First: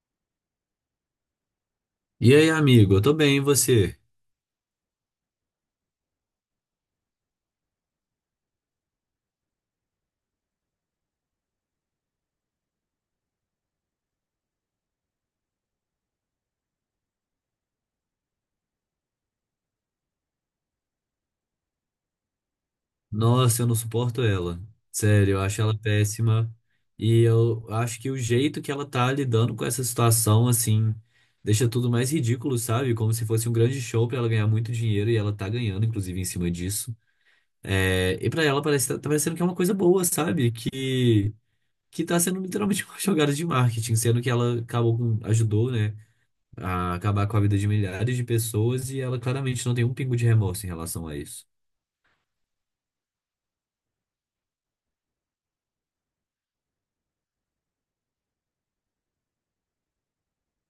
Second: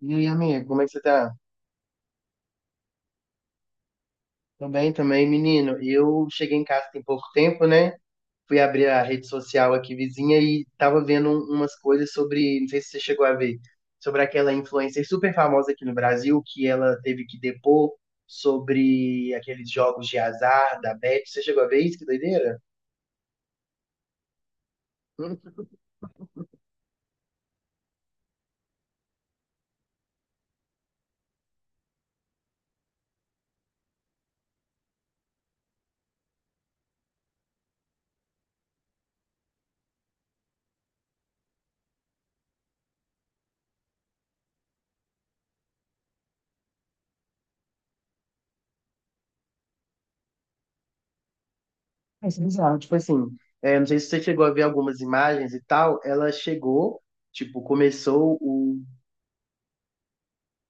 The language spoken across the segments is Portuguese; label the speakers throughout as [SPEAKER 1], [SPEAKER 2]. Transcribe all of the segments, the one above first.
[SPEAKER 1] E aí, amiga, como é que você tá?
[SPEAKER 2] E aí, amigo, eu tô bem, e você?
[SPEAKER 1] Tô bem também, menino. Eu cheguei em casa tem pouco tempo, né? Fui abrir a rede social aqui vizinha e tava vendo umas coisas sobre, não sei se você chegou a ver, sobre aquela influencer super famosa aqui no Brasil, que ela teve que depor sobre aqueles jogos de azar da Bet. Você chegou a ver isso? Que doideira?
[SPEAKER 2] Nossa, eu não suporto ela. Sério,
[SPEAKER 1] Hum,
[SPEAKER 2] eu acho ela péssima. E eu acho que o jeito que ela tá lidando com essa situação, assim, deixa tudo mais ridículo, sabe? Como se fosse um grande show pra ela ganhar muito dinheiro e ela tá ganhando, inclusive, em cima disso. É, e pra ela parece, tá parecendo que é uma coisa boa, sabe? Que tá sendo literalmente uma jogada de marketing, sendo que ela acabou com, ajudou, né, a acabar com a vida de milhares de pessoas e ela claramente não tem um pingo de remorso em relação a isso.
[SPEAKER 1] é bizarro. Tipo assim, é, não sei se você chegou a ver algumas imagens e tal, ela chegou, tipo, começou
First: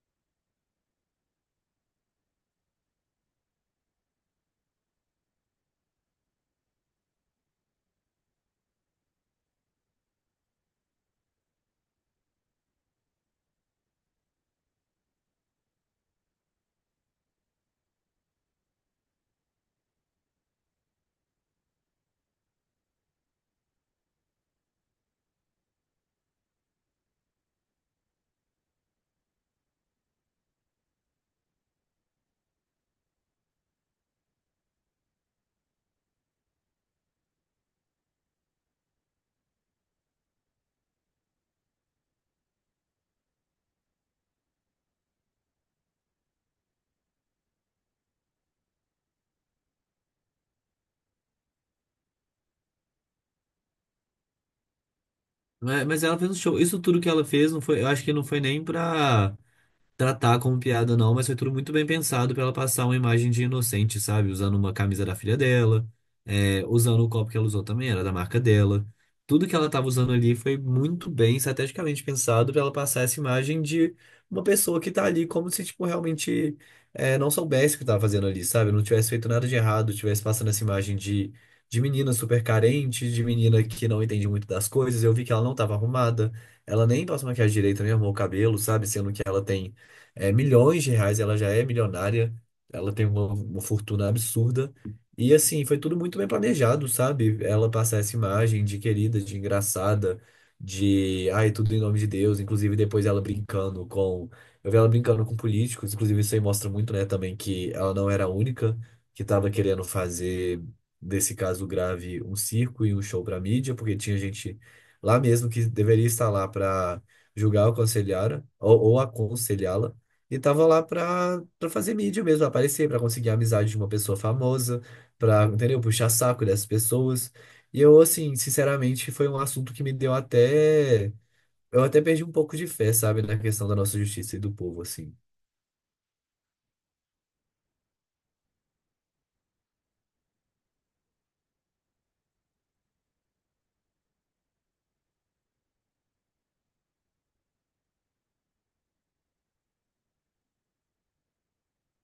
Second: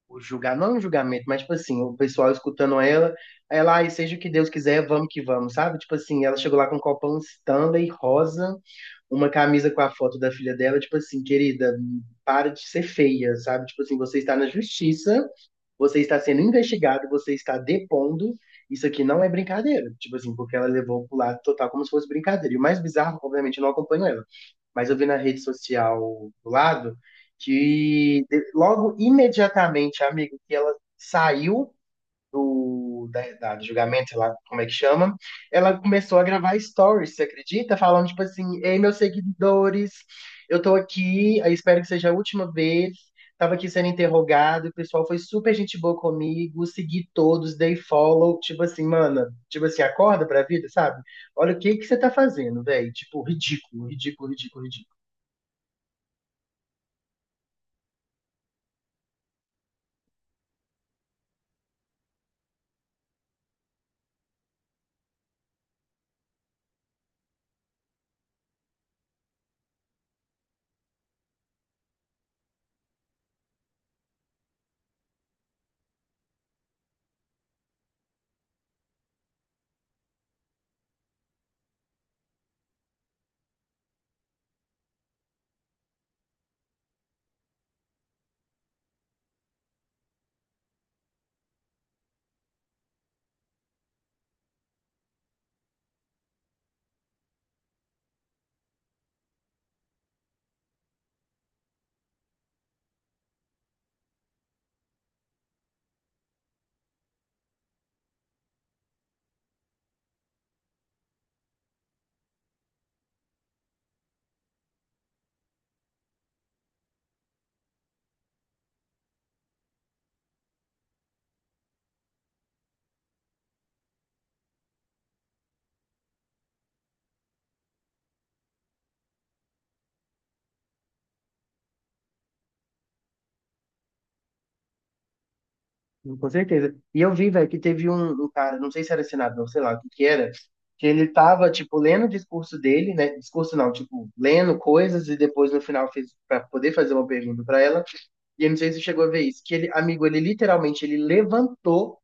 [SPEAKER 1] o julgar, não é um julgamento, mas tipo assim, o pessoal escutando ela, aí ela, ai, seja o que Deus quiser, vamos que vamos, sabe? Tipo assim, ela chegou lá com um copão Stanley rosa, uma camisa com a foto da filha dela, tipo assim, querida, para de ser feia, sabe? Tipo assim, você está na justiça, você está sendo investigado, você está depondo. Isso aqui não é brincadeira. Tipo assim, porque ela levou pro lado total como se fosse brincadeira. E o mais bizarro, obviamente, eu não acompanho ela. Mas eu vi na rede social do lado que logo imediatamente, amigo, que ela saiu do julgamento, sei lá como é que chama, ela começou a gravar stories, você acredita? Falando tipo assim, ei, meus seguidores, eu tô aqui, eu espero que seja a última vez. Tava aqui sendo interrogado, o pessoal foi super gente boa comigo, segui todos, dei follow, tipo assim, mana, tipo assim, acorda pra vida, sabe? Olha o que que você tá fazendo, velho. Tipo, ridículo, ridículo, ridículo, ridículo.
[SPEAKER 2] Mas ela fez um show. Isso tudo que ela fez, não foi, eu acho que não foi nem pra tratar como piada, não, mas foi tudo muito bem pensado pra ela passar uma imagem de inocente, sabe? Usando uma camisa da filha dela, usando o copo que ela usou também, era da marca dela. Tudo que ela tava usando ali foi muito bem estrategicamente pensado pra ela passar essa imagem de uma pessoa que tá ali como se, tipo, realmente não soubesse o que tava fazendo ali, sabe? Não tivesse feito nada de errado, tivesse passando essa imagem de menina super carente, de menina que não entende muito das coisas. Eu vi que ela não tava arrumada, ela nem passou maquiagem direito, nem arrumou o cabelo, sabe? Sendo que ela tem milhões de reais, ela já é milionária, ela tem uma fortuna absurda. E assim, foi tudo muito bem planejado, sabe? Ela passar essa imagem de querida, de engraçada, de ai, tudo em nome de Deus, inclusive depois ela brincando com. Eu vi ela brincando com políticos, inclusive isso aí mostra muito, né, também que ela não era a única que estava querendo fazer desse caso grave um circo e um show para mídia, porque tinha gente lá mesmo que deveria estar lá para julgar ou aconselhar ou aconselhá-la e tava lá pra fazer mídia mesmo, aparecer, pra conseguir a amizade de uma pessoa famosa, pra, entendeu? Puxar saco dessas pessoas. E eu, assim, sinceramente, foi um assunto que me deu até. Eu até perdi um pouco de fé, sabe, na questão da nossa justiça e do povo, assim.
[SPEAKER 1] Com certeza. E eu vi, velho, que teve um cara, não sei se era senador, sei lá o que que era, que ele tava, tipo, lendo o discurso dele, né? Discurso não, tipo, lendo coisas e depois no final fez pra poder fazer uma pergunta pra ela. E eu não sei se você chegou a ver isso, que ele, amigo, ele literalmente, ele levantou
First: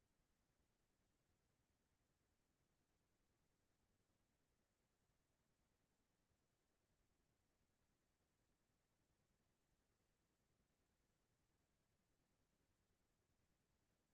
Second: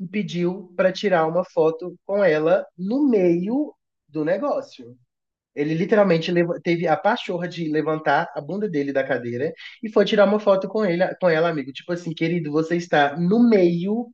[SPEAKER 1] e pediu pra tirar uma foto com ela no meio do negócio. Ele literalmente teve a pachorra de levantar a bunda dele da cadeira e foi tirar uma foto com ele, com ela, amigo. Tipo assim, querido, você está no meio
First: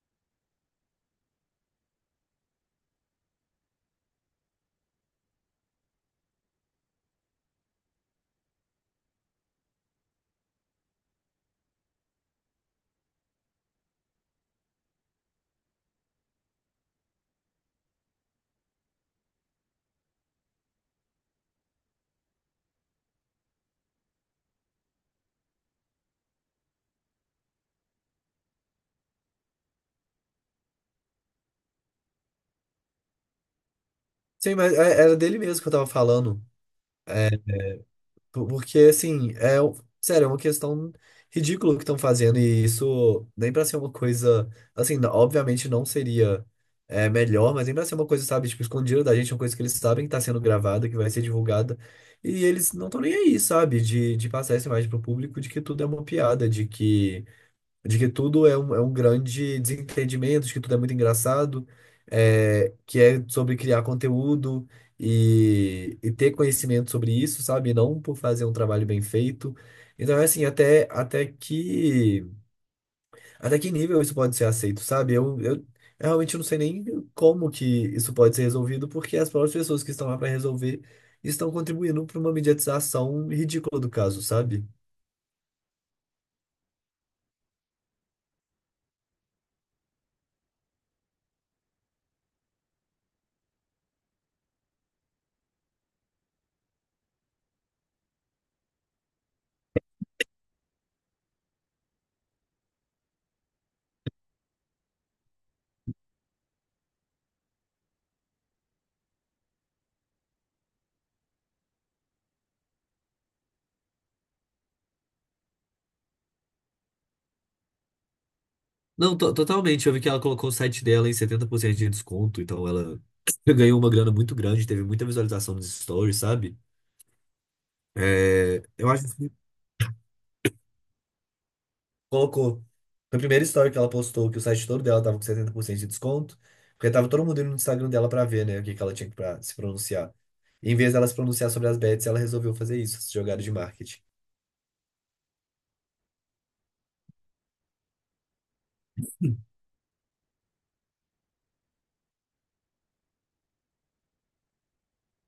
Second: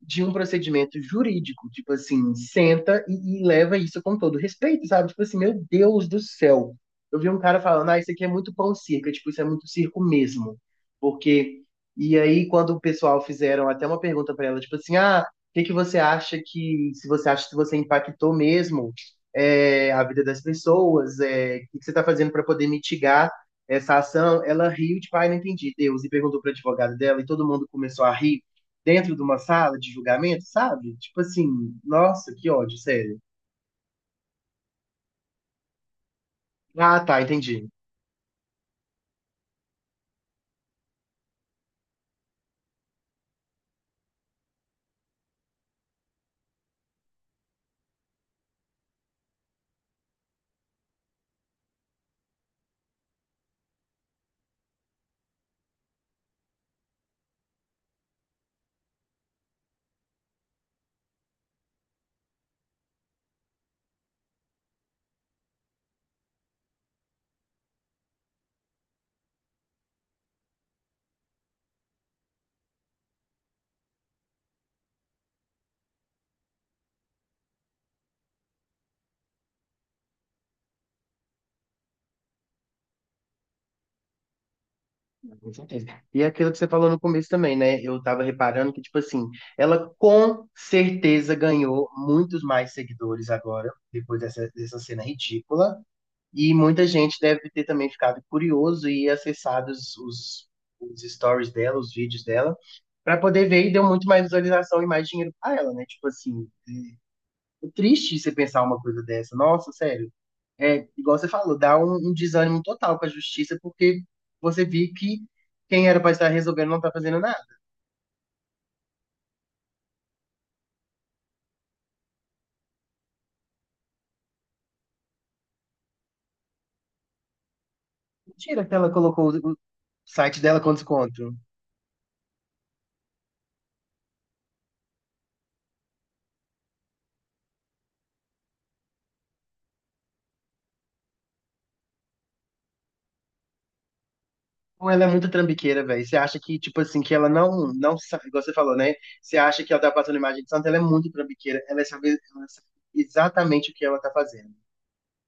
[SPEAKER 1] de um procedimento jurídico. Tipo assim, senta e leva isso com todo respeito, sabe? Tipo assim, meu Deus do céu. Eu vi um cara falando, ah, isso aqui é muito pão circo, é tipo, isso é muito circo mesmo. Porque. E aí, quando o pessoal fizeram até uma pergunta para ela, tipo assim, ah, o que que você acha que, se você acha que você impactou mesmo, é, a vida das pessoas, é, o que que você está fazendo para poder mitigar essa ação? Ela riu, tipo, ai, não entendi, Deus, e perguntou para advogado dela, e todo mundo começou a rir dentro de uma sala de julgamento, sabe? Tipo assim, nossa, que ódio, sério.
[SPEAKER 2] Sim, mas é- era dele mesmo que eu tava falando.
[SPEAKER 1] Ah, tá, entendi.
[SPEAKER 2] Porque, assim, é, o- sério, é uma questão ridícula que estão fazendo, e isso nem pra ser uma coisa, assim, n- obviamente não seria melhor, mas nem pra ser uma coisa, sabe, tipo, escondida da gente, uma coisa que eles sabem que tá sendo gravada, que vai ser divulgada, e eles não estão nem aí, sabe, de passar essa imagem pro público de que tudo é uma piada, de que tudo é um grande desentendimento, de que tudo é muito engraçado, é, que é sobre criar conteúdo e ter conhecimento sobre isso, sabe? Não por fazer um trabalho bem feito. Então, é assim, até que nível isso pode ser aceito, sabe? Eu realmente não sei nem como que isso pode ser resolvido, porque as próprias pessoas que estão lá para resolver estão contribuindo para uma mediatização ridícula do caso, sabe?
[SPEAKER 1] Com certeza. E é aquilo que você falou no começo também, né? Eu tava reparando que, tipo assim, ela com certeza ganhou muitos mais seguidores agora, depois dessa, dessa cena ridícula. E muita gente deve ter também ficado curioso e acessado os stories dela, os vídeos dela, pra poder ver e deu muito mais visualização e mais dinheiro pra ela, né? Tipo assim, é triste você pensar uma coisa dessa. Nossa, sério. É, igual você falou, dá um desânimo total com a justiça, porque você vê que quem era para estar resolvendo não tá fazendo nada.
[SPEAKER 2] Não, to- totalmente. Eu vi que ela colocou o site dela em 70% de desconto, então ela ganhou uma grana muito grande, teve muita visualização nos stories, sabe? É,
[SPEAKER 1] Mentira que
[SPEAKER 2] eu
[SPEAKER 1] ela
[SPEAKER 2] acho
[SPEAKER 1] colocou
[SPEAKER 2] que
[SPEAKER 1] o site dela com desconto.
[SPEAKER 2] colocou. Foi a primeira story que ela postou que o site todo dela tava com 70% de desconto, porque tava todo mundo indo no Instagram dela pra ver, né, o que que ela tinha pra se pronunciar. E em vez dela se pronunciar sobre as bets, ela resolveu fazer isso, essa jogada de marketing.
[SPEAKER 1] Ou ela é muito trambiqueira, velho. Você acha que, tipo assim, que ela não sabe, igual você falou, né? Você acha que ela tá passando imagem de santa, ela é muito trambiqueira. Ela sabe exatamente o que ela tá fazendo.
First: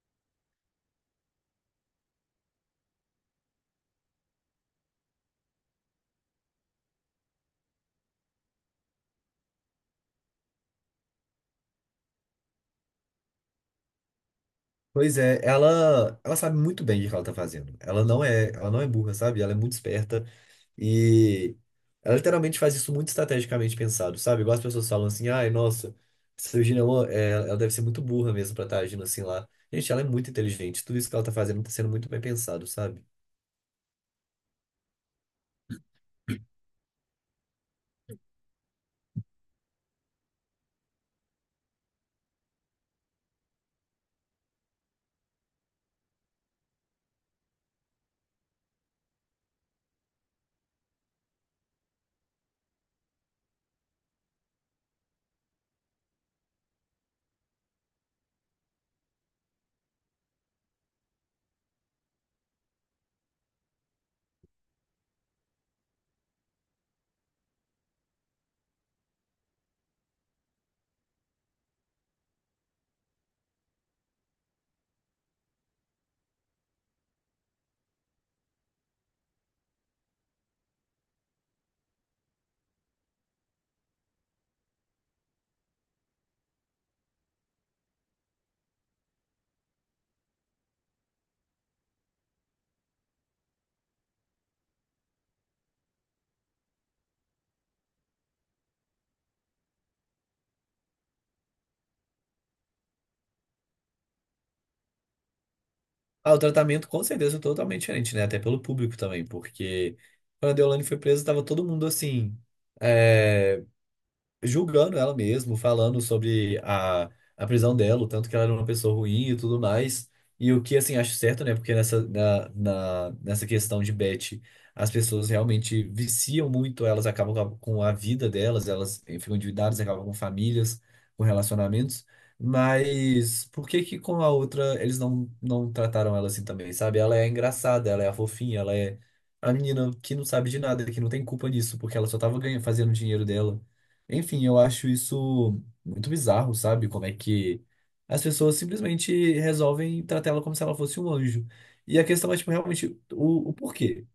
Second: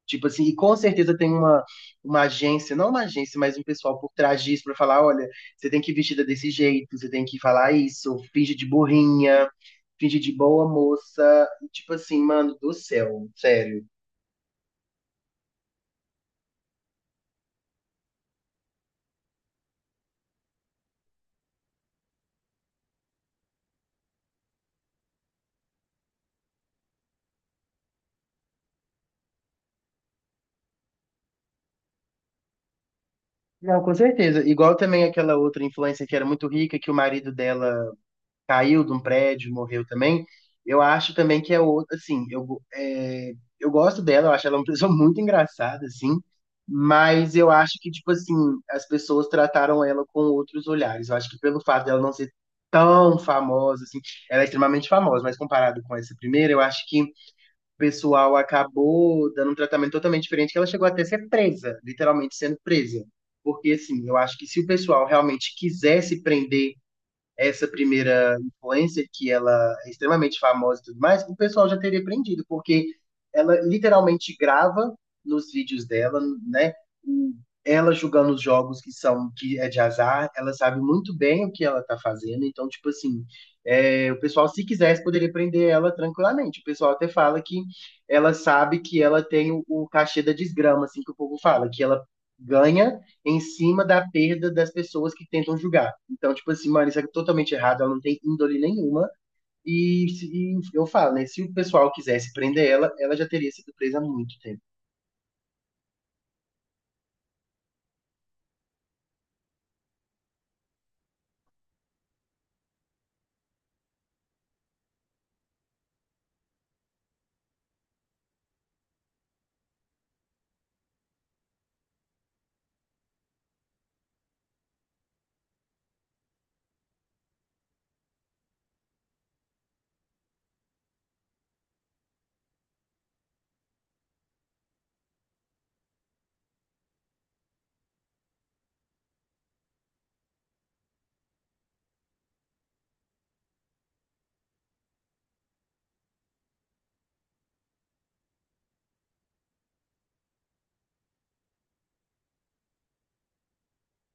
[SPEAKER 1] Tipo assim, e com certeza tem uma agência, não uma agência, mas um pessoal por trás disso pra falar, olha, você tem que ir vestida desse jeito, você tem que falar isso, finge de burrinha, finge de boa moça, tipo assim, mano, do céu, sério.
[SPEAKER 2] Pois é, ela sabe muito bem o que ela tá fazendo. Ela não é burra, sabe? Ela é muito esperta. E ela literalmente faz isso muito estrategicamente pensado, sabe? Igual as pessoas falam assim, ai, nossa, essa Virginia, Woolf, é, ela deve ser muito burra mesmo pra estar agindo assim lá. Gente, ela é muito inteligente, tudo isso que ela tá fazendo tá sendo muito bem pensado, sabe?
[SPEAKER 1] Não, com certeza. Igual também aquela outra influencer que era muito rica, que o marido dela caiu de um prédio, morreu também. Eu acho também que é outra, assim, eu gosto dela, eu acho ela uma pessoa muito engraçada, assim, mas eu acho que, tipo assim, as pessoas trataram ela com outros olhares. Eu acho que pelo fato dela não ser tão famosa, assim, ela é extremamente famosa, mas comparado com essa primeira, eu acho que o pessoal acabou dando um tratamento totalmente diferente, que ela chegou até a ser presa, literalmente sendo presa. Porque, assim, eu acho que se o pessoal realmente quisesse prender essa primeira influencer, que ela é extremamente famosa e tudo mais, o pessoal já teria aprendido, porque ela literalmente grava nos vídeos dela, né? Ela jogando os jogos que são que é de azar, ela sabe muito bem o que ela tá fazendo, então, tipo assim, é, o pessoal, se quisesse, poderia prender ela tranquilamente. O pessoal até fala que ela sabe que ela tem o cachê da desgrama, assim que o povo fala, que ela ganha em cima da perda das pessoas que tentam julgar. Então, tipo assim, mano, isso é totalmente errado, ela não tem índole nenhuma. E eu falo, né? Se o pessoal quisesse prender ela, ela já teria sido presa há muito tempo.
[SPEAKER 2] Ah, o tratamento com certeza é totalmente diferente, né? Até pelo público também, porque quando a Deolane foi presa, tava todo mundo assim. É, julgando ela mesmo, falando sobre a prisão dela, o tanto que ela era uma pessoa ruim e tudo mais. E o que, assim, acho certo, né? Porque nessa, nessa questão de Beth, as pessoas realmente viciam muito, elas acabam com a vida delas, elas eh, ficam endividadas, acabam com famílias, com relacionamentos. Mas por que que com a outra eles não trataram ela assim também, sabe? Ela é engraçada, ela é a fofinha, ela é a menina que não sabe de nada, que não tem culpa nisso, porque ela só tava ganhando, fazendo dinheiro dela. Enfim, eu acho isso muito bizarro, sabe? Como é que as pessoas simplesmente resolvem tratar ela como se ela fosse um anjo. E a questão é, tipo, realmente o porquê,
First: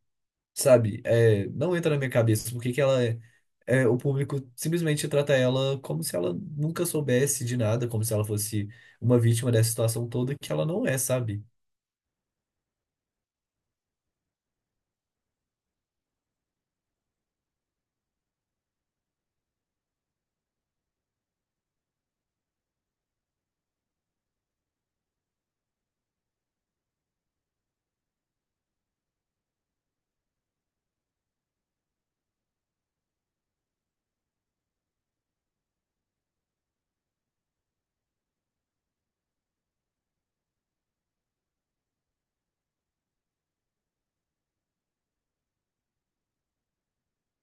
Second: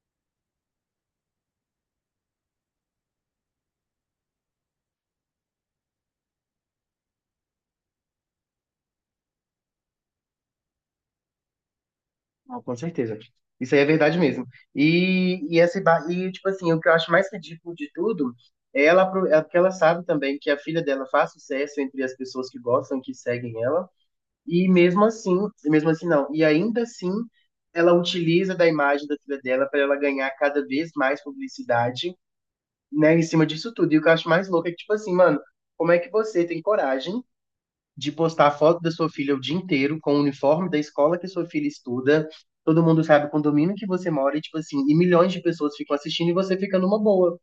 [SPEAKER 2] sabe? É, não entra na minha cabeça por que que ela é, é, o público simplesmente trata ela como se ela nunca soubesse de nada, como se ela fosse uma vítima dessa situação toda que ela não é, sabe?
[SPEAKER 1] Ah, com certeza. Isso aí é verdade mesmo. E, tipo assim, o que eu acho mais ridículo de tudo é ela, é porque ela sabe também que a filha dela faz sucesso entre as pessoas que gostam, que seguem ela, e mesmo assim não, e ainda assim, ela utiliza da imagem da filha dela para ela ganhar cada vez mais publicidade, né, em cima disso tudo. E o que eu acho mais louco é que, tipo assim, mano, como é que você tem coragem? De postar foto da sua filha o dia inteiro com o uniforme da escola que sua filha estuda. Todo mundo sabe o condomínio que você mora, e, tipo assim, e milhões de pessoas ficam assistindo e você fica numa boa,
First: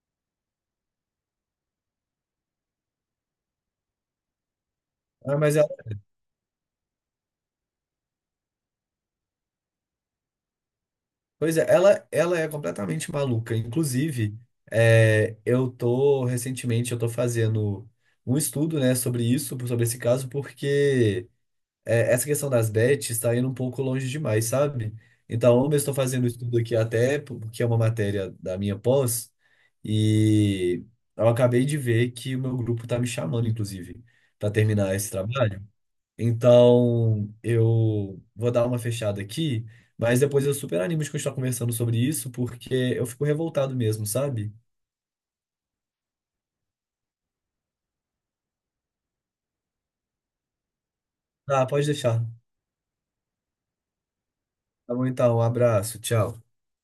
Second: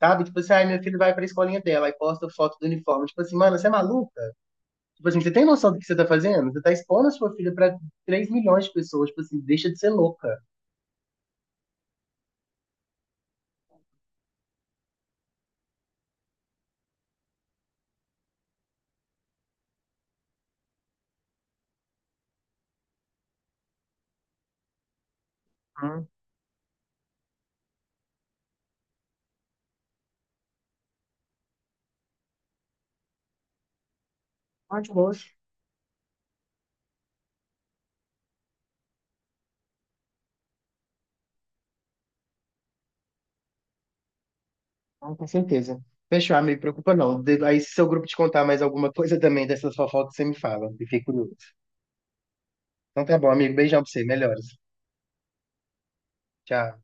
[SPEAKER 1] sabe? Tipo assim, ai, minha filha vai pra escolinha dela, e posta foto do uniforme. Tipo assim, mano, você é maluca? Tipo assim, você
[SPEAKER 2] Ah,
[SPEAKER 1] tem
[SPEAKER 2] mas
[SPEAKER 1] noção do que você tá fazendo? Você tá expondo a sua filha pra 3 milhões de pessoas, tipo assim, deixa de ser louca.
[SPEAKER 2] pois é, ela é completamente maluca. Inclusive, é, eu tô fazendo um estudo, né, sobre isso, sobre esse caso, porque é, essa questão das bets está indo um pouco longe demais, sabe? Então, eu estou
[SPEAKER 1] Hum,
[SPEAKER 2] fazendo um estudo aqui até porque é uma matéria da minha pós e eu acabei de ver que o meu grupo está me chamando, inclusive, para
[SPEAKER 1] tá de
[SPEAKER 2] terminar esse
[SPEAKER 1] boas.
[SPEAKER 2] trabalho. Então, eu vou dar uma fechada aqui, mas depois eu super animo de continuar conversando sobre isso, porque eu fico revoltado mesmo, sabe?
[SPEAKER 1] Com certeza. Fechou, ah, me preocupa não. Aí se seu grupo te contar mais alguma coisa também dessas fofocas, você me fala. Fiquei curioso.
[SPEAKER 2] Ah, pode deixar.
[SPEAKER 1] Então tá bom, amigo. Beijão pra você. Melhoras.
[SPEAKER 2] Tá bom, então, um abraço, tchau.
[SPEAKER 1] Tchau.